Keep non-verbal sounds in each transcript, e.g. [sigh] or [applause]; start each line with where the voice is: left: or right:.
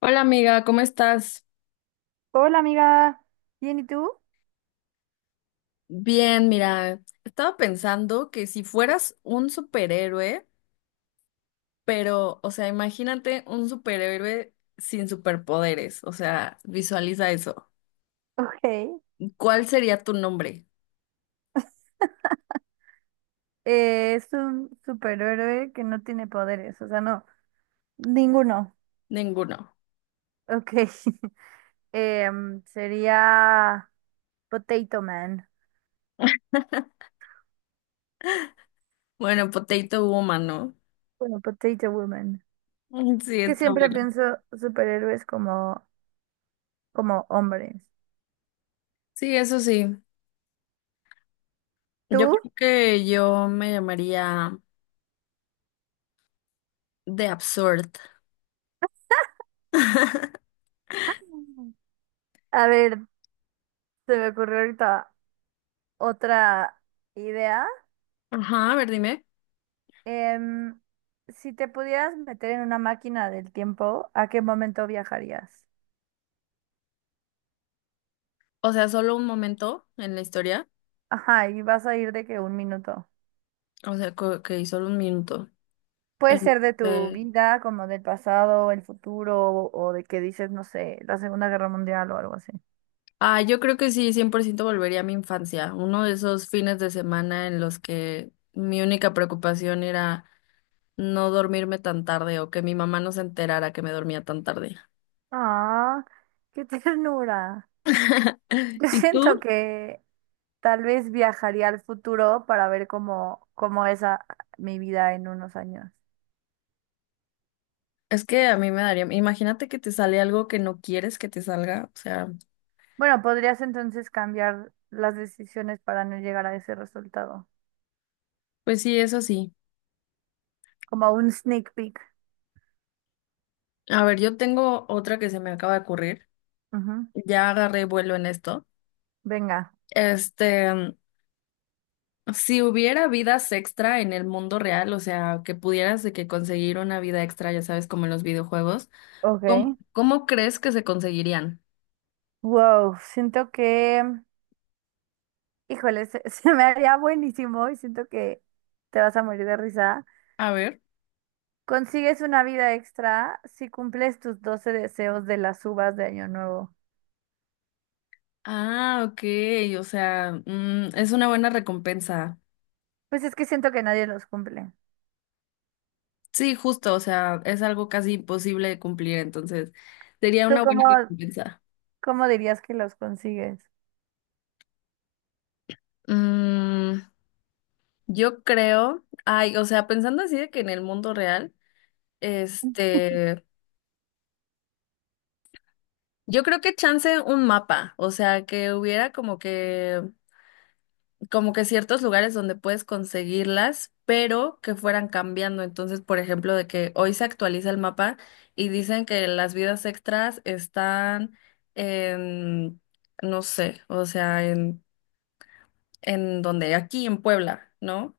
left: Hola amiga, ¿cómo estás?
right: Hola amiga, bien, ¿y tú?
left: Bien, mira, estaba pensando que si fueras un superhéroe, pero, o sea, imagínate un superhéroe sin superpoderes, o sea, visualiza eso.
right: [laughs] Ok.
left: ¿Cuál sería tu nombre?
right: Es un superhéroe que no tiene poderes, o sea, no. Ninguno.
left: Ninguno.
right: Ok. [laughs] Sería Potato Man,
left: Bueno, Potato Woman, ¿no? [laughs]
right: bueno, Potato Woman.
left: Mm, sí,
right: Que
left: está
right: siempre
left: bueno.
right: pienso superhéroes como hombres.
left: Sí, eso sí. Yo
right: ¿Tú?
left: creo que yo me llamaría The Absurd. [laughs]
right: A ver, se me ocurrió ahorita otra idea.
left: Ajá, a ver, dime.
right: Em, si te pudieras meter en una máquina del tiempo, ¿a qué momento viajarías?
left: O sea, solo un momento en la historia.
right: Ajá, y vas a ir de que un minuto.
left: O sea, que solo un minuto.
right: Puede ser de tu
left: Este,
right: vida, como del pasado, el futuro, o de que dices, no sé, la Segunda Guerra Mundial o algo así.
left: ah, yo creo que sí, 100% volvería a mi infancia, uno de esos fines de semana en los que mi única preocupación era no dormirme tan tarde o que mi mamá no se enterara que me dormía tan tarde.
right: Ah, qué [laughs] ternura.
left: [laughs]
right: Yo
left: ¿Y
right: siento
left: tú?
right: que tal vez viajaría al futuro para ver cómo es mi vida en unos años.
left: Es que a mí me daría, imagínate que te sale algo que no quieres que te salga, o sea,
right: Bueno, podrías entonces cambiar las decisiones para no llegar a ese resultado,
left: pues sí, eso sí.
right: como un sneak peek.
left: A ver, yo tengo otra que se me acaba de ocurrir,
right: Ujú.
left: ya agarré vuelo en esto.
right: Venga,
left: Este, si hubiera vidas extra en el mundo real, o sea, que pudieras de que conseguir una vida extra, ya sabes, como en los videojuegos, ¿cómo,
right: ok.
left: cómo crees que se conseguirían?
right: Wow, siento que híjole, [laughs] se me haría buenísimo y siento que te vas a morir de risa.
left: A ver.
right: Consigues una vida extra si cumples tus 12 deseos de las uvas de Año Nuevo.
left: Ah, ok, o sea, es una buena recompensa.
right: Pues es que siento que nadie los cumple.
left: Sí, justo, o sea, es algo casi imposible de cumplir, entonces sería
right: ¿Tú
left: una buena
right: cómo,
left: recompensa.
right: cómo dirías que los consigues?
left: Mm, yo creo, ay, o sea, pensando así de que en el mundo real, este, yo creo que chance un mapa, o sea, que hubiera como que ciertos lugares donde puedes conseguirlas, pero que fueran cambiando. Entonces, por ejemplo, de que hoy se actualiza el mapa y dicen que las vidas extras están en, no sé, o sea, en donde, aquí en Puebla, ¿no?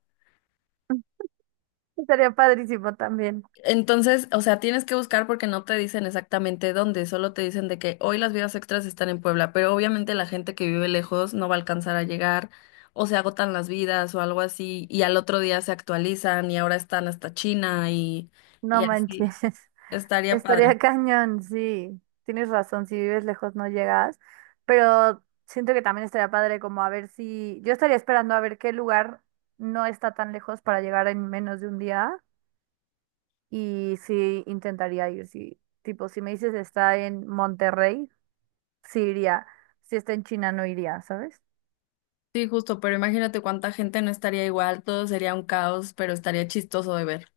right: [laughs] Sería padrísimo también.
left: Entonces, o sea, tienes que buscar porque no te dicen exactamente dónde, solo te dicen de que hoy las vías extras están en Puebla, pero obviamente la gente que vive lejos no va a alcanzar a llegar, o se agotan las vidas o algo así, y al otro día se actualizan y ahora están hasta China
right: No
left: y así.
right: manches. [laughs]
left: Estaría
right: Estaría
left: padre.
right: [laughs] cañón, sí. Tienes razón, si vives lejos no llegas, pero siento que también estaría padre como a ver si yo estaría esperando a ver qué lugar no está tan lejos para llegar en menos de un día y sí intentaría ir, sí. Tipo, si me dices está en Monterrey, sí iría. Si está en China no iría, ¿sabes?
left: Sí, justo, pero imagínate cuánta gente no estaría igual, todo sería un caos, pero estaría chistoso de ver.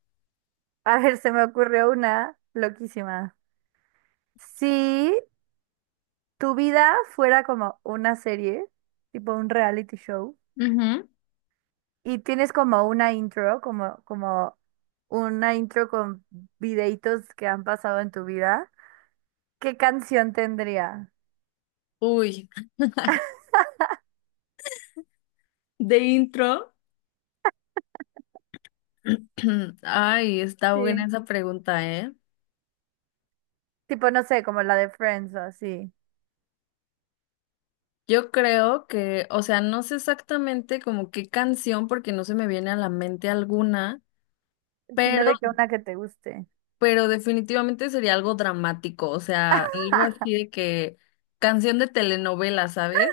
right: A ver, se me ocurrió una loquísima. Si tu vida fuera como una serie, tipo un reality show,
left: Ujú.
right: y tienes como una intro, como una intro con videitos que han pasado en tu vida. ¿Qué canción tendría?
left: Uy, de intro. [clears throat] Ay, está buena
right: Sí.
left: esa pregunta, ¿eh?
right: Tipo, no sé, como la de Friends o así.
left: Yo creo que, o sea, no sé exactamente como qué canción, porque no se me viene a la mente alguna,
right: Sino
left: pero,
right: de que una que te guste.
left: pero definitivamente sería algo dramático, o sea, algo
right: [laughs]
left: así de que canción de telenovela, ¿sabes?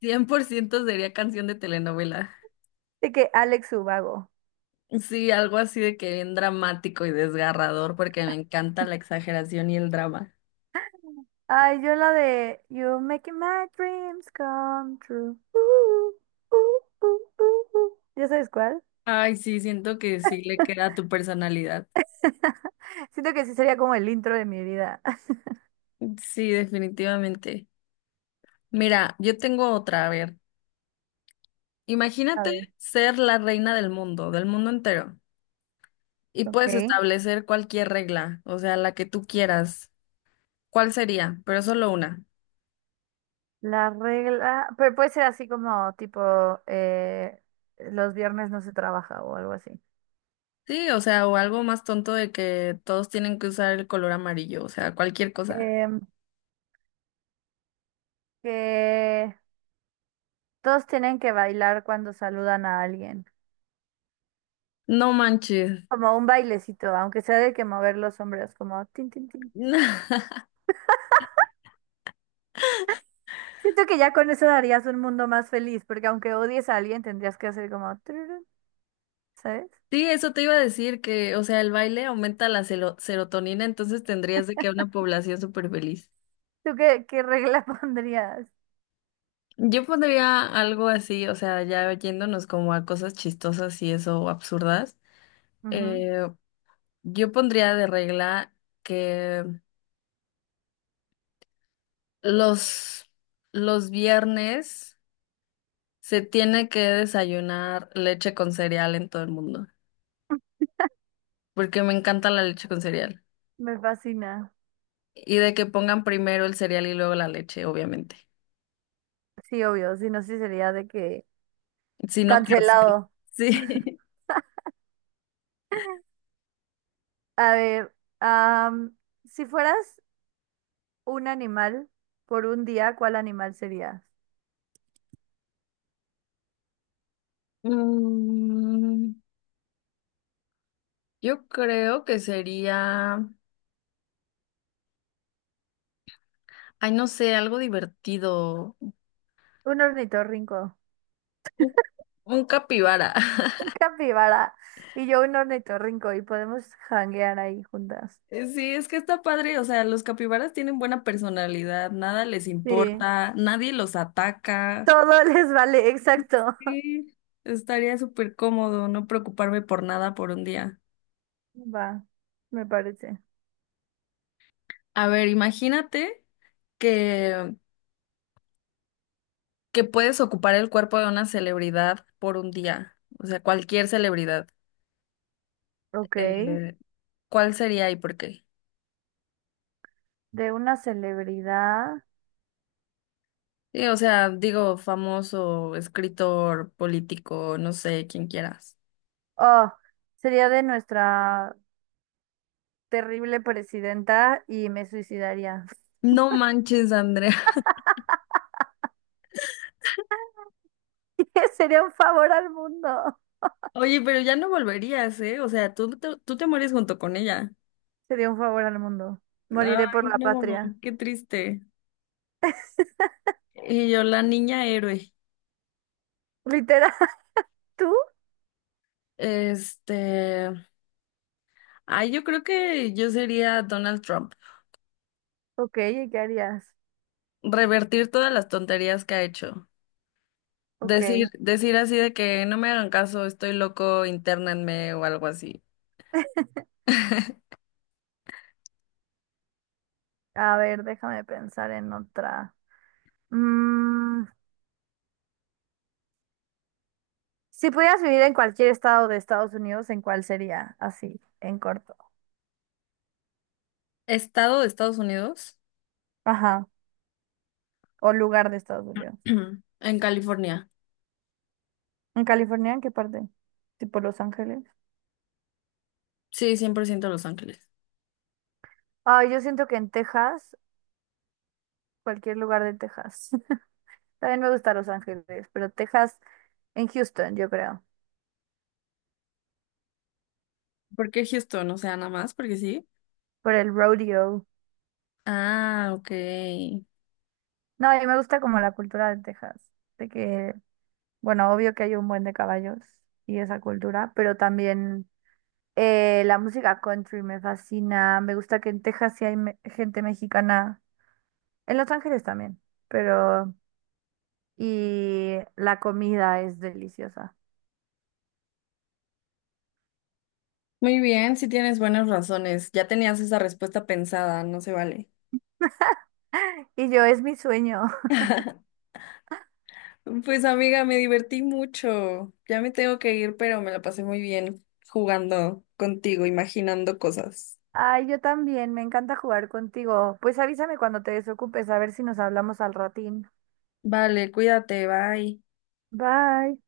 left: 100% sería canción de telenovela.
right: De que Alex Ubago.
left: Sí, algo así de que bien dramático y desgarrador, porque me encanta la exageración y el drama.
right: Ay, yo la de You're making my dreams come true. ¿Ya sabes cuál?
left: Ay, sí, siento que sí le queda a tu personalidad.
right: [laughs] Siento que sí sería como el intro de mi vida. [laughs]
left: Sí, definitivamente. Mira, yo tengo otra, a ver.
right: A ver,
left: Imagínate ser la reina del mundo entero, y
right: ok.
left: puedes establecer cualquier regla, o sea, la que tú quieras. ¿Cuál sería? Pero solo una.
right: La regla, pero puede ser así como tipo eh, los viernes no se trabaja o algo así.
left: Sí, o sea, o algo más tonto de que todos tienen que usar el color amarillo, o sea, cualquier cosa.
right: Em, que todos tienen que bailar cuando saludan a alguien,
left: No manches.
right: como un bailecito, aunque sea de que mover los hombros, como tin, tin, tin.
left: [laughs]
right: Siento que ya con eso darías un mundo más feliz, porque aunque odies a alguien tendrías que hacer como tururú, ¿sabes?
left: Sí, eso te iba a decir que, o sea, el baile aumenta la serotonina, entonces tendrías de que una población súper feliz.
right: ¿Tú qué regla [laughs] pondrías?
left: Yo pondría algo así, o sea, ya yéndonos como a cosas chistosas y eso, o absurdas.
right: Ujú,
left: Eh, yo pondría de regla que los, los viernes se tiene que desayunar leche con cereal en todo el mundo, porque me encanta la leche con cereal.
right: me fascina.
left: Y de que pongan primero el cereal y luego la leche, obviamente.
right: Sí, obvio, si no, sí sería de que
left: Si no, cárcel.
right: cancelado.
left: Sí. [laughs]
right: A ver, am, si fueras un animal por un día, ¿cuál animal serías?
left: Mm, yo creo que sería, ay, no sé, algo divertido.
right: Un ornitorrinco,
left: Un, un capibara. [laughs]
right: un capibara y yo un ornitorrinco y podemos janguear ahí juntas.
left: Sí, es que está padre, o sea, los capibaras tienen buena personalidad, nada les
right: Sí,
left: importa, nadie los ataca.
right: todo [laughs] les vale, exacto.
left: Sí, estaría súper cómodo no preocuparme por nada por un día.
right: Va, me parece.
left: A ver, imagínate que, que puedes ocupar el cuerpo de una celebridad por un día, o sea, cualquier celebridad.
right: Ok,
left: Eh, ¿Cuál sería y por qué?
right: de una celebridad.
left: Sí, o sea, digo, famoso, escritor, político, no sé, quien quieras.
right: Oh, sería de nuestra terrible presidenta y me suicidaría.
left: No manches, Andrea.
right: [laughs] Sería un favor al mundo.
left: Oye, pero ya no volverías, ¿eh? O sea, tú te mueres junto con ella.
right: Sería un favor al mundo. Moriré por
left: Ay,
right: la
left: no,
right: patria.
left: qué triste. Y yo, la niña héroe.
right: ¿Literal [laughs] tú?
left: Este, ay, yo creo que yo sería Donald Trump.
right: Ok, ¿y qué harías?
left: Revertir todas las tonterías que ha hecho.
right: Ok,
left: Decir así de que no me hagan caso, estoy loco, internenme o algo así.
right: a ver, déjame pensar en otra. Mm, si pudieras vivir en cualquier estado de Estados Unidos, ¿en cuál sería? Así, en corto.
left: Estado de Estados Unidos,
right: Ajá, o lugar de Estados Unidos.
left: [clears throat] en California.
right: ¿En California? ¿En qué parte? ¿Tipo Los Ángeles?
left: Sí, 100% Los Ángeles.
right: Ay, yo siento que en Texas, cualquier lugar de Texas. [laughs] También me gusta Los Ángeles, pero Texas, en Houston, yo creo,
left: ¿Por qué Houston? O sea, nada más, porque sí.
right: por el rodeo.
left: Ah, ok.
right: No, y me gusta como la cultura de Texas, de que, bueno, obvio que hay un buen de caballos y esa cultura, pero también la música country me fascina, me gusta que en Texas sí hay gente mexicana, en Los Ángeles también, pero y la comida es deliciosa.
left: Muy bien, si tienes buenas razones. Ya tenías esa respuesta pensada, no se vale.
right: Y yo es mi sueño. [laughs]
left: [laughs] Pues amiga, me divertí mucho. Ya me tengo que ir, pero me la pasé muy bien jugando contigo, imaginando cosas.
right: Ay, yo también, me encanta jugar contigo. Pues avísame cuando te desocupes, a ver si nos hablamos al ratín.
left: Vale, cuídate, bye.
right: Bye.